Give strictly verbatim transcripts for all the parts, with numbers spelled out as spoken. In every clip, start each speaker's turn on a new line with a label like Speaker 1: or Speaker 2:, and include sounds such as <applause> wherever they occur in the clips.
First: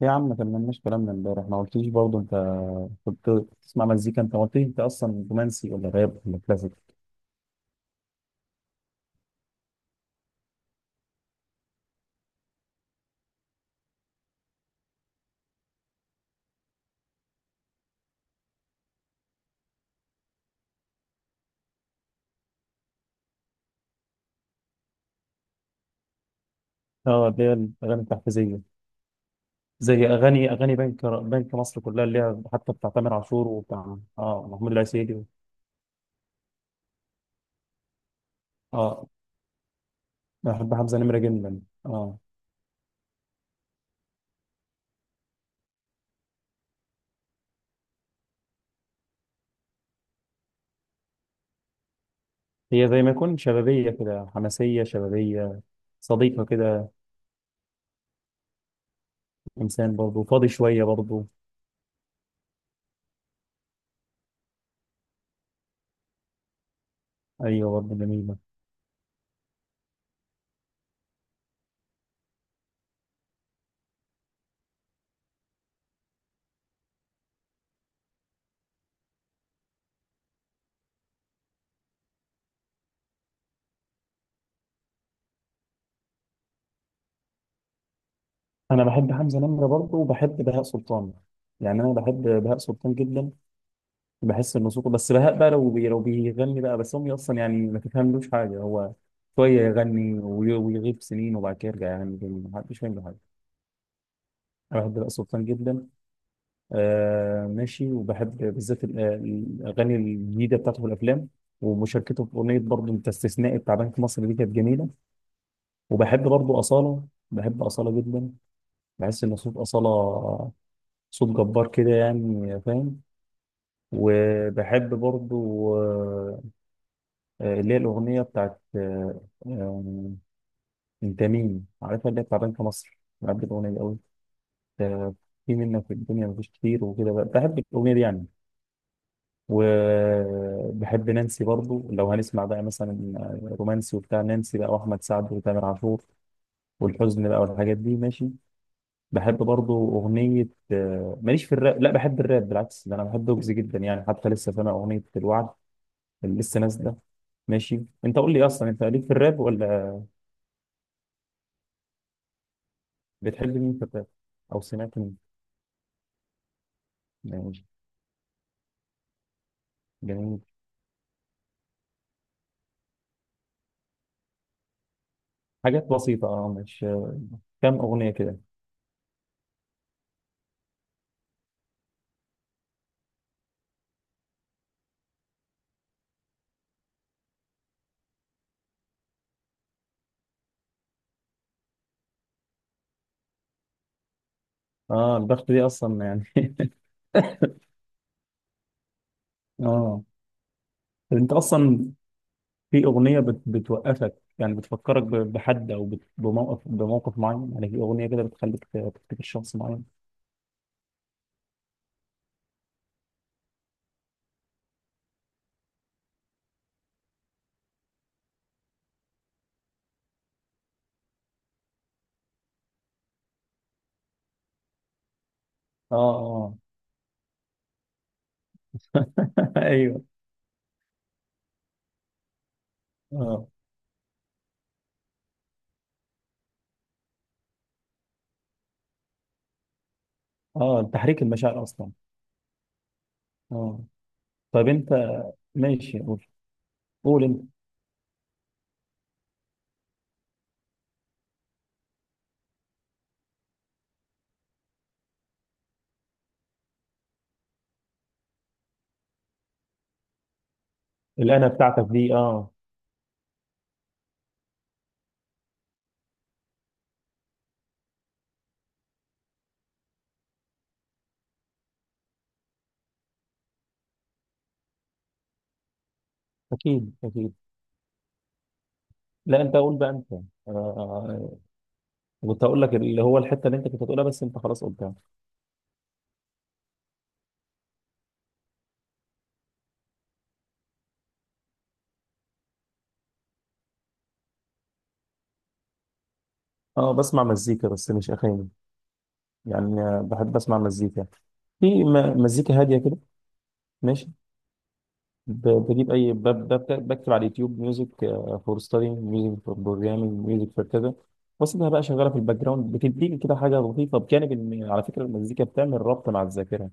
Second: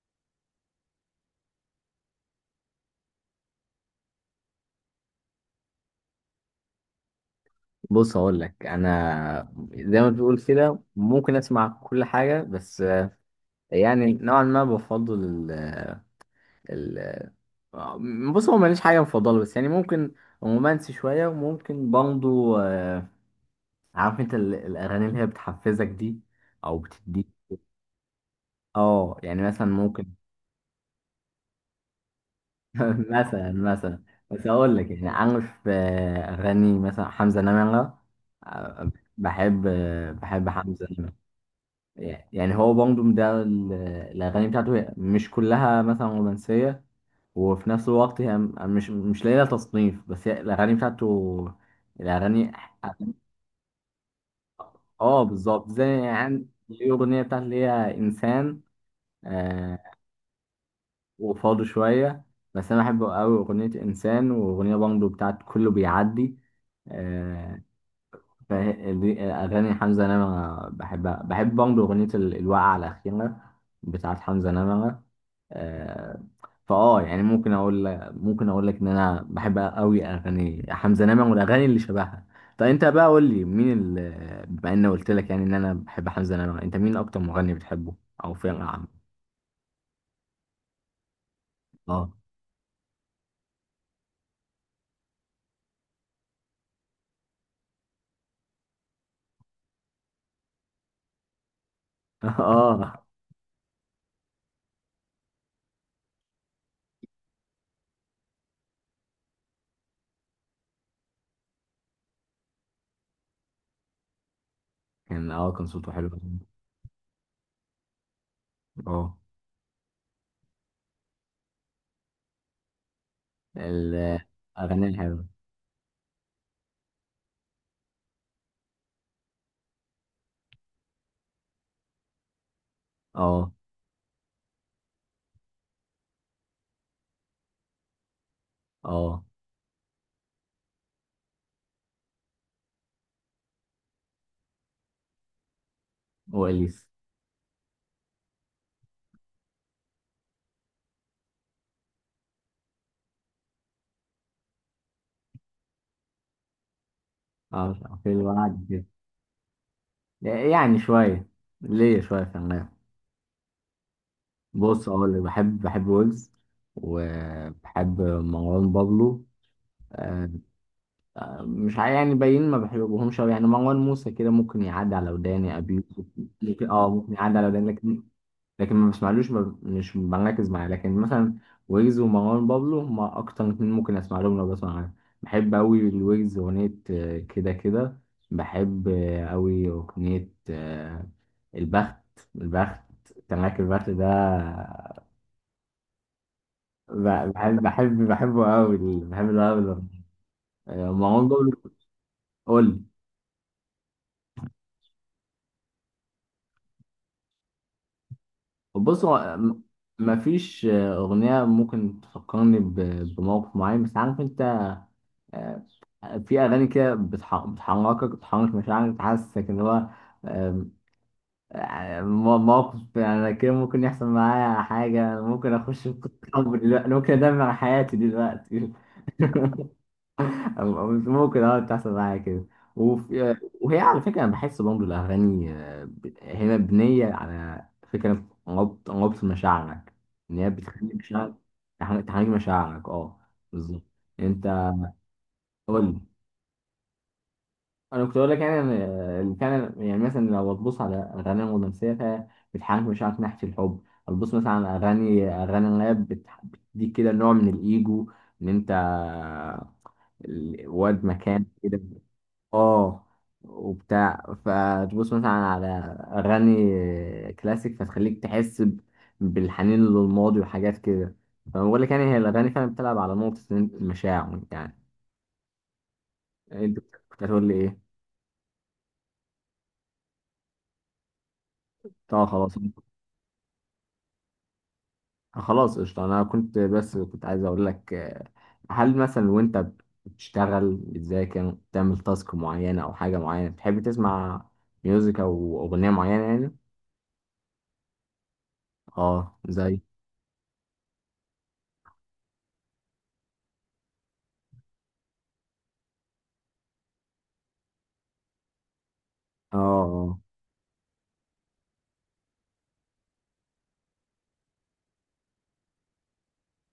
Speaker 1: يا عم ما كملناش كلامنا امبارح، ما قلتليش برضه انت كنت بتسمع مزيكا. انت ما قلتليش انت اصلا رومانسي ولا راب ولا كلاسيك؟
Speaker 2: بص هقول لك انا زي ما بتقول كده ممكن اسمع كل حاجه بس آه، يعني نوعا ما بفضل ال ال آه، بص هو ماليش حاجه مفضله بس يعني ممكن رومانسي شويه وممكن برضه آه، عارف انت ال- الاغاني اللي هي بتحفزك دي او بتديك
Speaker 1: اه، اللي هي الاغاني التحفيزيه.
Speaker 2: اه يعني مثلا
Speaker 1: زي
Speaker 2: ممكن
Speaker 1: اغاني اغاني بنك بنك مصر كلها اللي هي حتى بتاع
Speaker 2: <laughs>
Speaker 1: تامر عاشور
Speaker 2: مثلا
Speaker 1: وبتاع
Speaker 2: مثلا بس
Speaker 1: اه محمود
Speaker 2: هقول لك يعني
Speaker 1: العسيلي.
Speaker 2: عارف آه، اغاني مثلا حمزه نمره آه،
Speaker 1: اه،
Speaker 2: بحب آه، بحب
Speaker 1: أنا بحب
Speaker 2: حمزه
Speaker 1: حمزه
Speaker 2: نمرة.
Speaker 1: نمره جدا. اه،
Speaker 2: يعني هو بانجوم ده ال- الأغاني بتاعته هي مش كلها مثلا رومانسية، وفي نفس الوقت هي م- مش مش لاقية لها تصنيف، بس هي الأغاني بتاعته، الأغاني
Speaker 1: هي زي ما يكون شبابيه كده، حماسيه
Speaker 2: اه
Speaker 1: شبابيه،
Speaker 2: بالظبط زي
Speaker 1: صديقه
Speaker 2: يعني
Speaker 1: كده.
Speaker 2: الأغنية بتاعت اللي هي إنسان. آه
Speaker 1: انسان برضه فاضي شويه برضه.
Speaker 2: وفاضي شوية. بس أنا بحب أوي أغنية إنسان وأغنية بانجو بتاعت كله بيعدي آه،
Speaker 1: ايوه، برضه جميله.
Speaker 2: فه- دي أغاني حمزة نمرة بحبها، بحب برضه أغنية ال- الوقعة الأخيرة بتاعت حمزة نمرة آه، فأه يعني ممكن أقول، ممكن أقول لك إن أنا بحب أوي أغاني حمزة نمرة والأغاني اللي شبهها. طب أنت بقى قول لي مين ال، بما إني قلت لك يعني إن أنا بحب حمزة نمرة، أنت مين أكتر مغني بتحبه أو فرقة
Speaker 1: انا
Speaker 2: عامة؟
Speaker 1: بحب حمزه نمره برضه، وبحب بهاء سلطان. يعني انا
Speaker 2: أه.
Speaker 1: بحب بهاء سلطان جدا. بحس انه صوته، بس بهاء بقى لو بي لو بيغني بقى، بس امي اصلا يعني ما تفهملوش حاجه. هو شويه يغني وي- ويغيب سنين وبعد كده يرجع يغني
Speaker 2: <laughs>
Speaker 1: تاني، ما حدش فاهم
Speaker 2: أه.
Speaker 1: له حاجه. انا بحب بقى سلطان جدا. آه ماشي، وبحب بالذات ال- الاغاني الجديده بتاعته في الافلام. ومشاركته في اغنيه برضه، انت استثنائي بتاع بنك مصر دي كانت جميله.
Speaker 2: كان أه كان صوته حلو.
Speaker 1: وبحب برضه اصاله، بحب اصاله جدا.
Speaker 2: أه.
Speaker 1: بحس ان صوت اصاله صوت جبار كده، يعني فاهم.
Speaker 2: الأغاني
Speaker 1: وبحب
Speaker 2: الحلوة.
Speaker 1: برضه آه، اللي هي الأغنية بتاعت آه، آه، أنت مين؟ عارفها، اللي هي بتاع بنك مصر. بحب
Speaker 2: أه.
Speaker 1: الأغنية دي أوي. آه، في منك في الدنيا مفيش كتير وكده بقى. بحب الأغنية دي يعني.
Speaker 2: أه.
Speaker 1: وبحب نانسي برضو. لو هنسمع بقى مثلا آه، رومانسي وبتاع، نانسي بقى وأحمد سعد وتامر عاشور
Speaker 2: وإليس.
Speaker 1: والحزن بقى والحاجات دي، ماشي. بحب برضو أغنية آه، ماليش في الراب، لا بحب الراب بالعكس. ده أنا بحب ويجز جدا، يعني حتى لسه سامع أغنية الوعد اللي لسه نازلة. ماشي،
Speaker 2: اه، في
Speaker 1: أنت قول لي
Speaker 2: الوعد
Speaker 1: أصلا أنت
Speaker 2: كده،
Speaker 1: ليك في الراب ولا؟
Speaker 2: يعني شوية، ليه شوية كمان.
Speaker 1: بتحب مين في الراب او
Speaker 2: بص
Speaker 1: سمعت
Speaker 2: اقول
Speaker 1: مين؟
Speaker 2: لك، بحب بحب ويجز
Speaker 1: يعني
Speaker 2: وبحب مروان بابلو آه،
Speaker 1: جميل.
Speaker 2: مش عا- يعني باين ما بحبهمش أوي، يعني مروان موسى كده ممكن يعدي على وداني، ابي
Speaker 1: حاجات
Speaker 2: يوسف
Speaker 1: بسيطه، اه
Speaker 2: ممكن،
Speaker 1: مش
Speaker 2: اه ممكن يعدي على وداني،
Speaker 1: كام
Speaker 2: لكن
Speaker 1: اغنيه كده.
Speaker 2: لكن ما بسمعلوش ما- مش بركز معاه. لكن مثلا ويجز ومروان بابلو هما أكتر اتنين ممكن أسمع لهم لو بسمع أغاني. بحب أوي الويجز أغنية آه، كده كده، بحب آه، أوي أغنية آه، البخت البخت، تراك البخت ده،
Speaker 1: اه، البخت دي اصلا يعني.
Speaker 2: ب- بحب بحب بحبه أوي، بحب ده أوي
Speaker 1: <laughs> اه.
Speaker 2: آه،
Speaker 1: طب
Speaker 2: مروان
Speaker 1: انت
Speaker 2: بابلو.
Speaker 1: اصلا
Speaker 2: قول.
Speaker 1: في اغنيه بت... بتوقفك، يعني بتفكرك ب... بحد، او بت... بموقف بموقف معين؟ يعني في اغنيه كده بتخليك ت-
Speaker 2: بص هو
Speaker 1: تفتكر
Speaker 2: آه،
Speaker 1: شخص
Speaker 2: م-
Speaker 1: معين.
Speaker 2: مفيش آه، أغنية ممكن تفكرني ب- بموقف معين، بس عارف أنت آه، في اغاني كده بتح- بتحركك، بتحرك مشاعرك، بتحسسك ان هو آم، آه، مو- موقف، يعني أنا كده ممكن يحصل معايا حاجة، ممكن أخش في
Speaker 1: اه،
Speaker 2: قصة حب
Speaker 1: اه.
Speaker 2: دلوقتي، ممكن أدمر حياتي دلوقتي.
Speaker 1: <laughs>
Speaker 2: <laughs>
Speaker 1: ايوه.
Speaker 2: أو- أو ممكن أه تحصل معايا كده. وفي
Speaker 1: اه،
Speaker 2: وهي على فكرة أنا بحس برضه الأغاني آه، ب- هي مبنية على فكرة ربط ربط مشاعرك. إن هي
Speaker 1: اه،
Speaker 2: بتخلي
Speaker 1: تحريك
Speaker 2: مشاعرك
Speaker 1: المشاعر اصلا.
Speaker 2: تحرك تحرك مشاعرك، أه
Speaker 1: اه.
Speaker 2: بالظبط.
Speaker 1: طب
Speaker 2: أنت
Speaker 1: انت،
Speaker 2: قول
Speaker 1: ماشي
Speaker 2: لي.
Speaker 1: قول. قول انت.
Speaker 2: انا كنت اقول لك يعني ان إن كان، يعني مثلا لو تبص على اغاني رومانسيه فبتحاكي مشاعرك ناحيه الحب، هتبص مثلا على اغاني اغاني راب، بتح- بتديك كده نوع من الايجو، ان انت ال- واد مكان
Speaker 1: الأنا
Speaker 2: كده.
Speaker 1: بتاعتك دي، اه.
Speaker 2: اه. وبتاع، فتبص مثلا على اغاني كلاسيك فتخليك تحس ب- بالحنين للماضي وحاجات كده. فانا بقول لك يعني هي الاغاني فعلا بتلعب على نقطه المشاعر يعني. انت
Speaker 1: أكيد،
Speaker 2: كنت
Speaker 1: أكيد.
Speaker 2: هتقول لي ايه؟
Speaker 1: لا أنت قول بقى أنت. آه،
Speaker 2: اه
Speaker 1: كنت
Speaker 2: خلاص.
Speaker 1: هقول لك اللي هو الحته اللي انت كنت هتقولها، بس انت خلاص قلتها.
Speaker 2: خلاص قشطة. أنا كنت بس كنت عايز أقول لك آه، هل مثلا وأنت بتشتغل، بتذاكر، بتعمل تاسك معينة أو حاجة معينة، بتحب تسمع ميوزك أو أغنية معينة يعني؟
Speaker 1: اه، بسمع مزيكا بس مش اغاني.
Speaker 2: أه زي.
Speaker 1: يعني آه، بحب اسمع مزيكا. في م- مزيكا هاديه كده، ماشي. ب- بجيب اي ب- ب- بكتب على اليوتيوب ميوزك فور ستادي، ميوزك فور
Speaker 2: أه
Speaker 1: بروجرامينج،
Speaker 2: أه.
Speaker 1: ميوزك فور كذا. واسيبها بقى شغاله في الباك جراوند، بتديني كده حاجه لطيفه. بجانب ان على فكره المزيكا بتعمل ربط مع الذاكره.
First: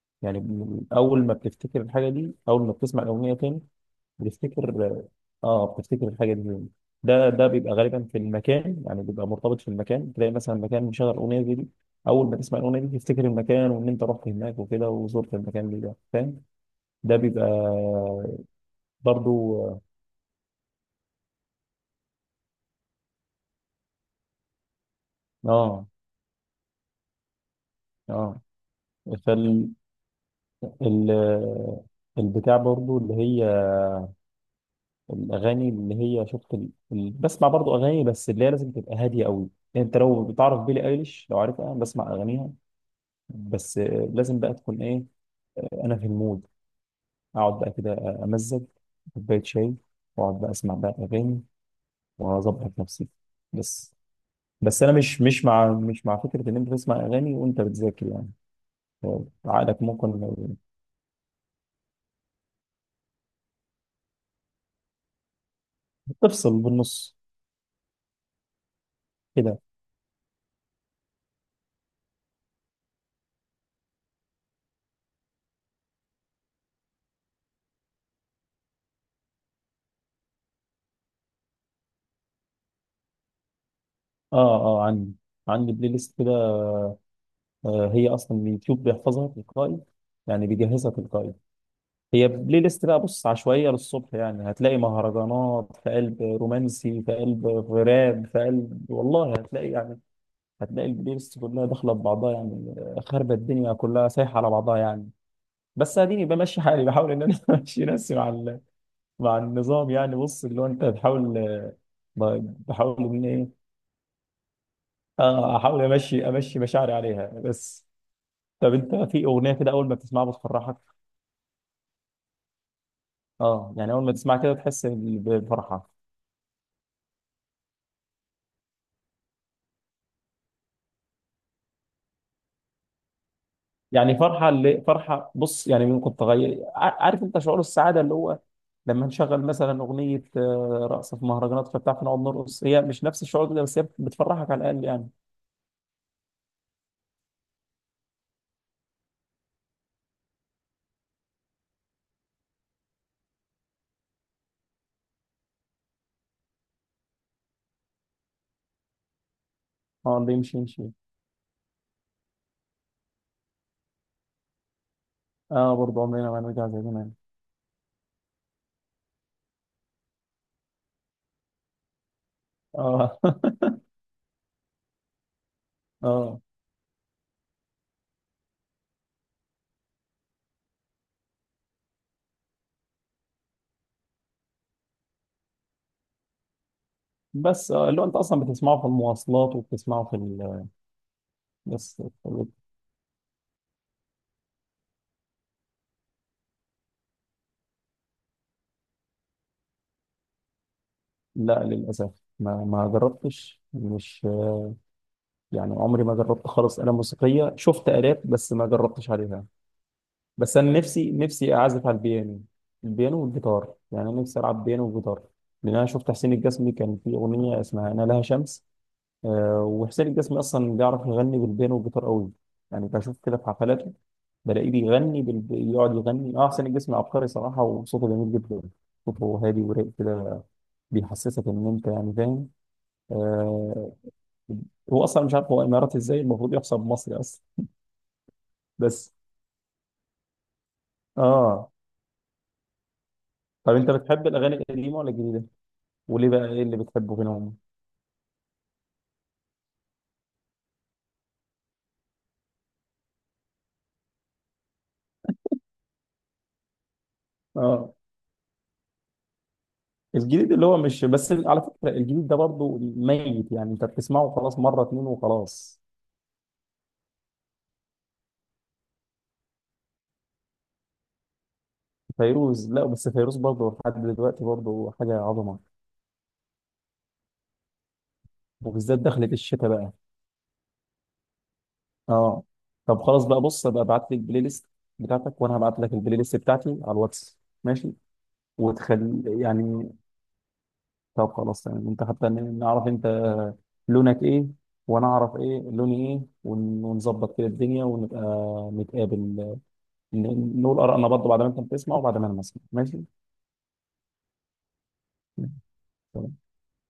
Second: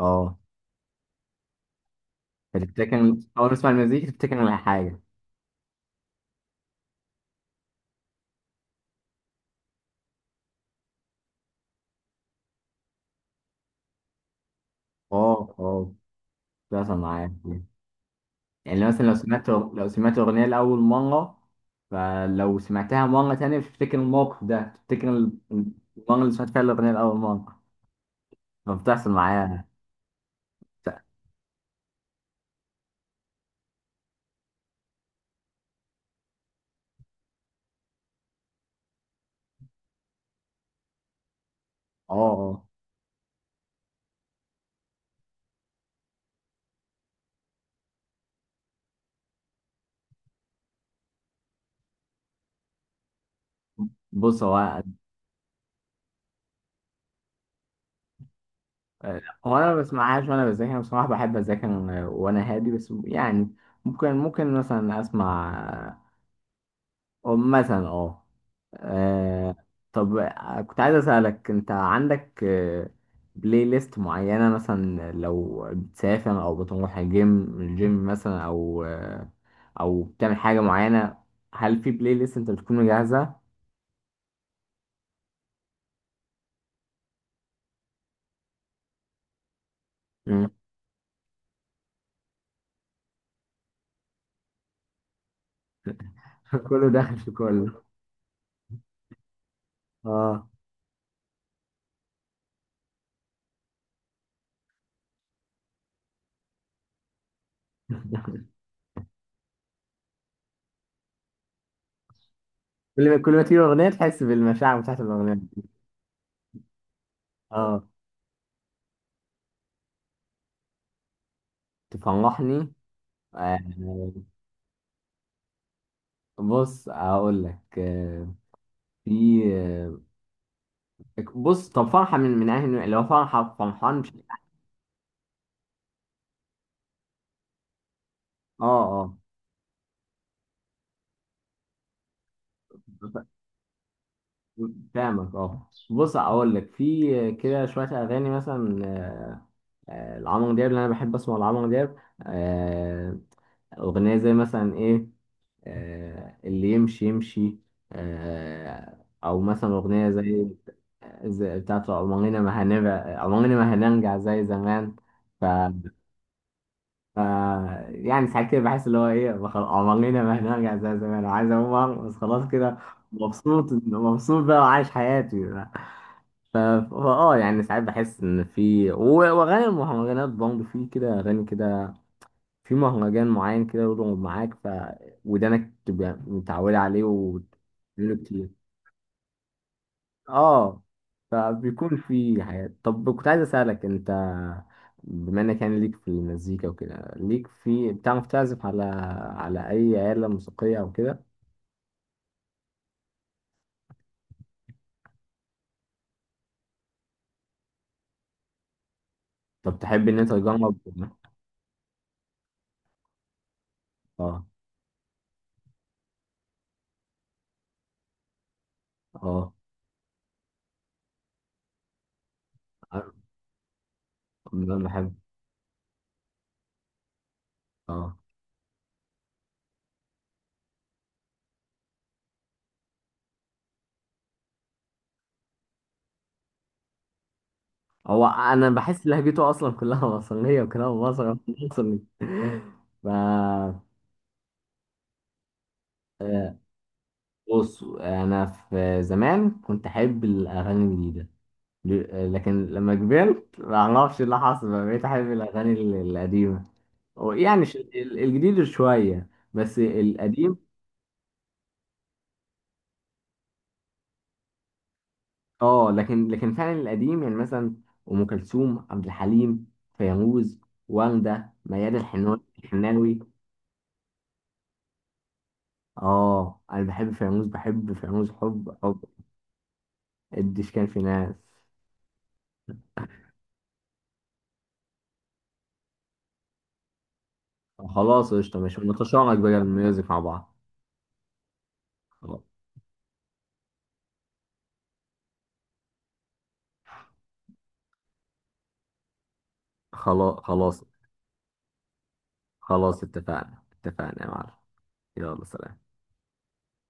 Speaker 2: أه
Speaker 1: يعني ب- اول ما بتفتكر الحاجه دي، اول ما
Speaker 2: فتفتكر.
Speaker 1: بتسمع الاغنيه
Speaker 2: أول ما
Speaker 1: تاني
Speaker 2: تسمع المزيكا تفتكر على حاجة.
Speaker 1: بتفتكر. اه، بتفتكر الحاجه دي منين؟ ده ده بيبقى غالبا في المكان، يعني بيبقى مرتبط في المكان. تلاقي مثلا مكان مشغل اغنيه زي دي، اول ما تسمع الاغنيه دي تفتكر المكان وان انت رحت هناك وكده وزرت
Speaker 2: أه
Speaker 1: المكان دي،
Speaker 2: أه.
Speaker 1: ده فاهم.
Speaker 2: بتحصل
Speaker 1: ده
Speaker 2: معايا.
Speaker 1: بيبقى
Speaker 2: يعني مثلا لو سمعت،
Speaker 1: برضو، اه
Speaker 2: لو سمعت أغنية لأول مرة، فلو سمعتها مرة تانية بتفتكر الموقف ده، بتفتكر
Speaker 1: اه.
Speaker 2: المرة اللي سمعت فيها الأغنية لأول مرة.
Speaker 1: آه.
Speaker 2: فبتحصل معايا.
Speaker 1: فال ال البتاع برضو اللي هي الاغاني اللي هي شفت ال... ال... بسمع برضو اغاني بس اللي هي لازم تبقى هاديه قوي. انت لو بتعرف بيلي ايليش، لو عارفها بسمع
Speaker 2: اه
Speaker 1: اغانيها.
Speaker 2: اه.
Speaker 1: بس لازم بقى تكون ايه، انا في المود، اقعد بقى كده، امزج كوبايه شاي، واقعد بقى اسمع بقى اغاني، واظبط نفسي. بس.
Speaker 2: بص هو،
Speaker 1: بس انا مش مش مع مش مع فكره ان انت تسمع اغاني وانت بتذاكر، يعني
Speaker 2: هو انا ما
Speaker 1: عقلك ممكن
Speaker 2: بسمعهاش وانا بذاكر، انا بصراحه بحب اذاكر وانا هادي، بس يعني ممكن، ممكن مثلا اسمع
Speaker 1: تفصل بالنص
Speaker 2: أو مثلا اه آه،
Speaker 1: كده.
Speaker 2: طب كنت عايز اسالك انت عندك آه، بلاي ليست معينه، مثلا لو بتسافر او بتروح الجيم الجيم مثلا او آه، او بتعمل حاجه معينه، هل في بلاي ليست انت بتكون مجهزها؟
Speaker 1: اه اه. عندي، عندي بلاي ليست كده. آه هي اصلا اليوتيوب بيحفظها تلقائي، يعني
Speaker 2: مم.
Speaker 1: بيجهزها تلقائي. هي بلاي ليست بقى، بص، عشوائيه للصبح. يعني هتلاقي مهرجانات في قلب
Speaker 2: <laughs> كله
Speaker 1: رومانسي، في
Speaker 2: داخل في
Speaker 1: قلب
Speaker 2: كله.
Speaker 1: راب في قلب، والله هتلاقي يعني.
Speaker 2: اه،
Speaker 1: هتلاقي البلاylist كلها داخله في بعضها يعني، خاربه الدنيا كلها سايحه على بعضها يعني. بس اديني بمشي حالي، بحاول ان انا <laughs> امشي نفسي مع ال- مع النظام. يعني بص اللي هو انت بتحاول، ب- بحاول
Speaker 2: كل ما
Speaker 1: ان
Speaker 2: كل ما تيجي
Speaker 1: ايه.
Speaker 2: اغنيه تحس بالمشاعر بتاعت الاغنيه
Speaker 1: اه
Speaker 2: دي.
Speaker 1: احاول امشي امشي مشاعري عليها
Speaker 2: اه
Speaker 1: بس. طب انت في اغنيه كده اول ما بتسمعها بتفرحك؟
Speaker 2: تفرحني آه،
Speaker 1: اه، يعني اول ما تسمعها كده تحس ب- بفرحه.
Speaker 2: بص اقول لك آه، في آه، بص طب فرحه، من من اهل لو فرحه، فرحان مش.
Speaker 1: يعني فرحه اللي فرحه، بص يعني ممكن تغير ع- عارف انت شعور السعاده اللي هو
Speaker 2: اه
Speaker 1: لما
Speaker 2: اه
Speaker 1: نشغل مثلا اغنيه آه، رقص في مهرجانات فبتاع، فنقعد نرقص. هي مش نفس الشعور ده، بس هي بتفرحك على الاقل يعني.
Speaker 2: فاهمك. اه بص اقول لك في آه، كده شويه اغاني مثلا آه، آه، لعمرو دياب، اللي انا بحب اسمع لعمرو دياب آه، اغنيه زي مثلا ايه آه، اللي يمشي يمشي آه، أو مثلا أغنية
Speaker 1: اه، اللي
Speaker 2: زي،
Speaker 1: يمشي يمشي.
Speaker 2: زي بتاعت عمرنا ما هنبقى، عمرنا ما هنرجع زي زمان. ف...
Speaker 1: اه، برضه عمرنا ما هنرجع زي زمان.
Speaker 2: ف... يعني ساعات كده بحس اللي هو إيه، بخ- عمرنا ما هنرجع زي زمان، وعايز أقوم بس خلاص كده،
Speaker 1: اه.
Speaker 2: مبسوط مبسوط بقى وعايش حياتي بقى.
Speaker 1: <laughs> اه.
Speaker 2: ف... فا اه يعني ساعات بحس ان في و- واغاني المهرجانات برضه، في كده اغاني كده، في مهرجان معين كده يضرب معاك، ف ودانك تبقى متعودة عليه
Speaker 1: بس آه اللي هو
Speaker 2: وتقوله
Speaker 1: انت اصلا
Speaker 2: كتير.
Speaker 1: بتسمعه في المواصلات، وبتسمعه في ال،
Speaker 2: اه فبيكون
Speaker 1: بس.
Speaker 2: في حاجات. طب كنت عايز أسألك انت، بما انك يعني ليك في المزيكا وكده، ليك في، بتعرف تعزف على، على اي آلة موسيقية او كده؟
Speaker 1: لا للاسف ما ما جربتش، مش يعني عمري ما جربت خالص آلة موسيقية. شفت آلات بس ما جربتش عليها.
Speaker 2: طب تحب ان انت
Speaker 1: بس انا
Speaker 2: تجرب؟
Speaker 1: نفسي، نفسي اعزف على البيانو. البيانو والجيتار، يعني انا نفسي
Speaker 2: اه
Speaker 1: العب بيانو وجيتار. لان انا شفت حسين الجسمي كان في اغنيه اسمها انا لها شمس.
Speaker 2: اه
Speaker 1: آه، وحسين الجسمي اصلا بيعرف يغني بالبيانو والجيتار قوي. يعني بشوف كده في حفلاته بلاقيه
Speaker 2: انا بحب.
Speaker 1: بيغني بال... يقعد يغني. اه، حسين الجسمي عبقري صراحه، وصوته
Speaker 2: اه.
Speaker 1: جميل جدا. صوته هادي ورايق كده، بيحسسك ان انت يعني فاهم. آه، هو اصلا مش عارف، هو اماراتي ازاي؟ المفروض يحسب مصري اصلا.
Speaker 2: هو انا بحس
Speaker 1: بس
Speaker 2: لهجته اصلا كلها <laughs> مصرية، وكلام مصري <laughs>
Speaker 1: اه.
Speaker 2: مصري.
Speaker 1: طب
Speaker 2: ف
Speaker 1: انت بتحب الاغاني القديمه ولا الجديده؟ وليه بقى،
Speaker 2: آه،
Speaker 1: ايه اللي بتحبه فيهم؟
Speaker 2: بص انا في زمان كنت احب الاغاني الجديده، ل- لكن لما كبرت ما اعرفش إيه اللي حصل بقى بقيت احب الاغاني ال- القديمه، أو يعني ش-
Speaker 1: اه،
Speaker 2: ال- الجديد شويه بس
Speaker 1: الجديد
Speaker 2: القديم.
Speaker 1: اللي هو مش، بس على فكرة الجديد ده برضه ميت، يعني انت بتسمعه خلاص مرة اتنين وخلاص.
Speaker 2: اه لكن لكن فعلا القديم، يعني مثلا ام كلثوم، عبد الحليم، فيروز، وردة، ميادة الحناوي
Speaker 1: فيروز لا، بس
Speaker 2: الحناوي
Speaker 1: فيروز برضه لحد دلوقتي برضه حاجة عظمة.
Speaker 2: اه انا بحب فيروز، بحب فيروز حب
Speaker 1: وبالذات
Speaker 2: حب.
Speaker 1: دخلت الشتاء بقى.
Speaker 2: الدش كان في ناس.
Speaker 1: اه. طب خلاص بقى، بص ابقى ابعت لي البلاي ليست بتاعتك، وانا هبعت لك البلاي ليست بتاعتي على الواتس، ماشي؟
Speaker 2: خلاص قشطه ماشي، نتشارك
Speaker 1: وتخلي
Speaker 2: بقى
Speaker 1: يعني،
Speaker 2: الميوزك مع
Speaker 1: طب خلاص تمام. انت حتى
Speaker 2: بعض.
Speaker 1: ن- نعرف انت لونك ايه، وانا اعرف ايه لوني ايه، ون- ونظبط كده الدنيا، ونبقى نتقابل
Speaker 2: خلاص
Speaker 1: نقول
Speaker 2: خلاص.
Speaker 1: آرائنا برضه بعد ما أنت بتسمع وبعد ما أنا بسمع، ماشي؟
Speaker 2: خلاص اتفقنا اتفقنا يا معلم. يلا سلام.
Speaker 1: تمام.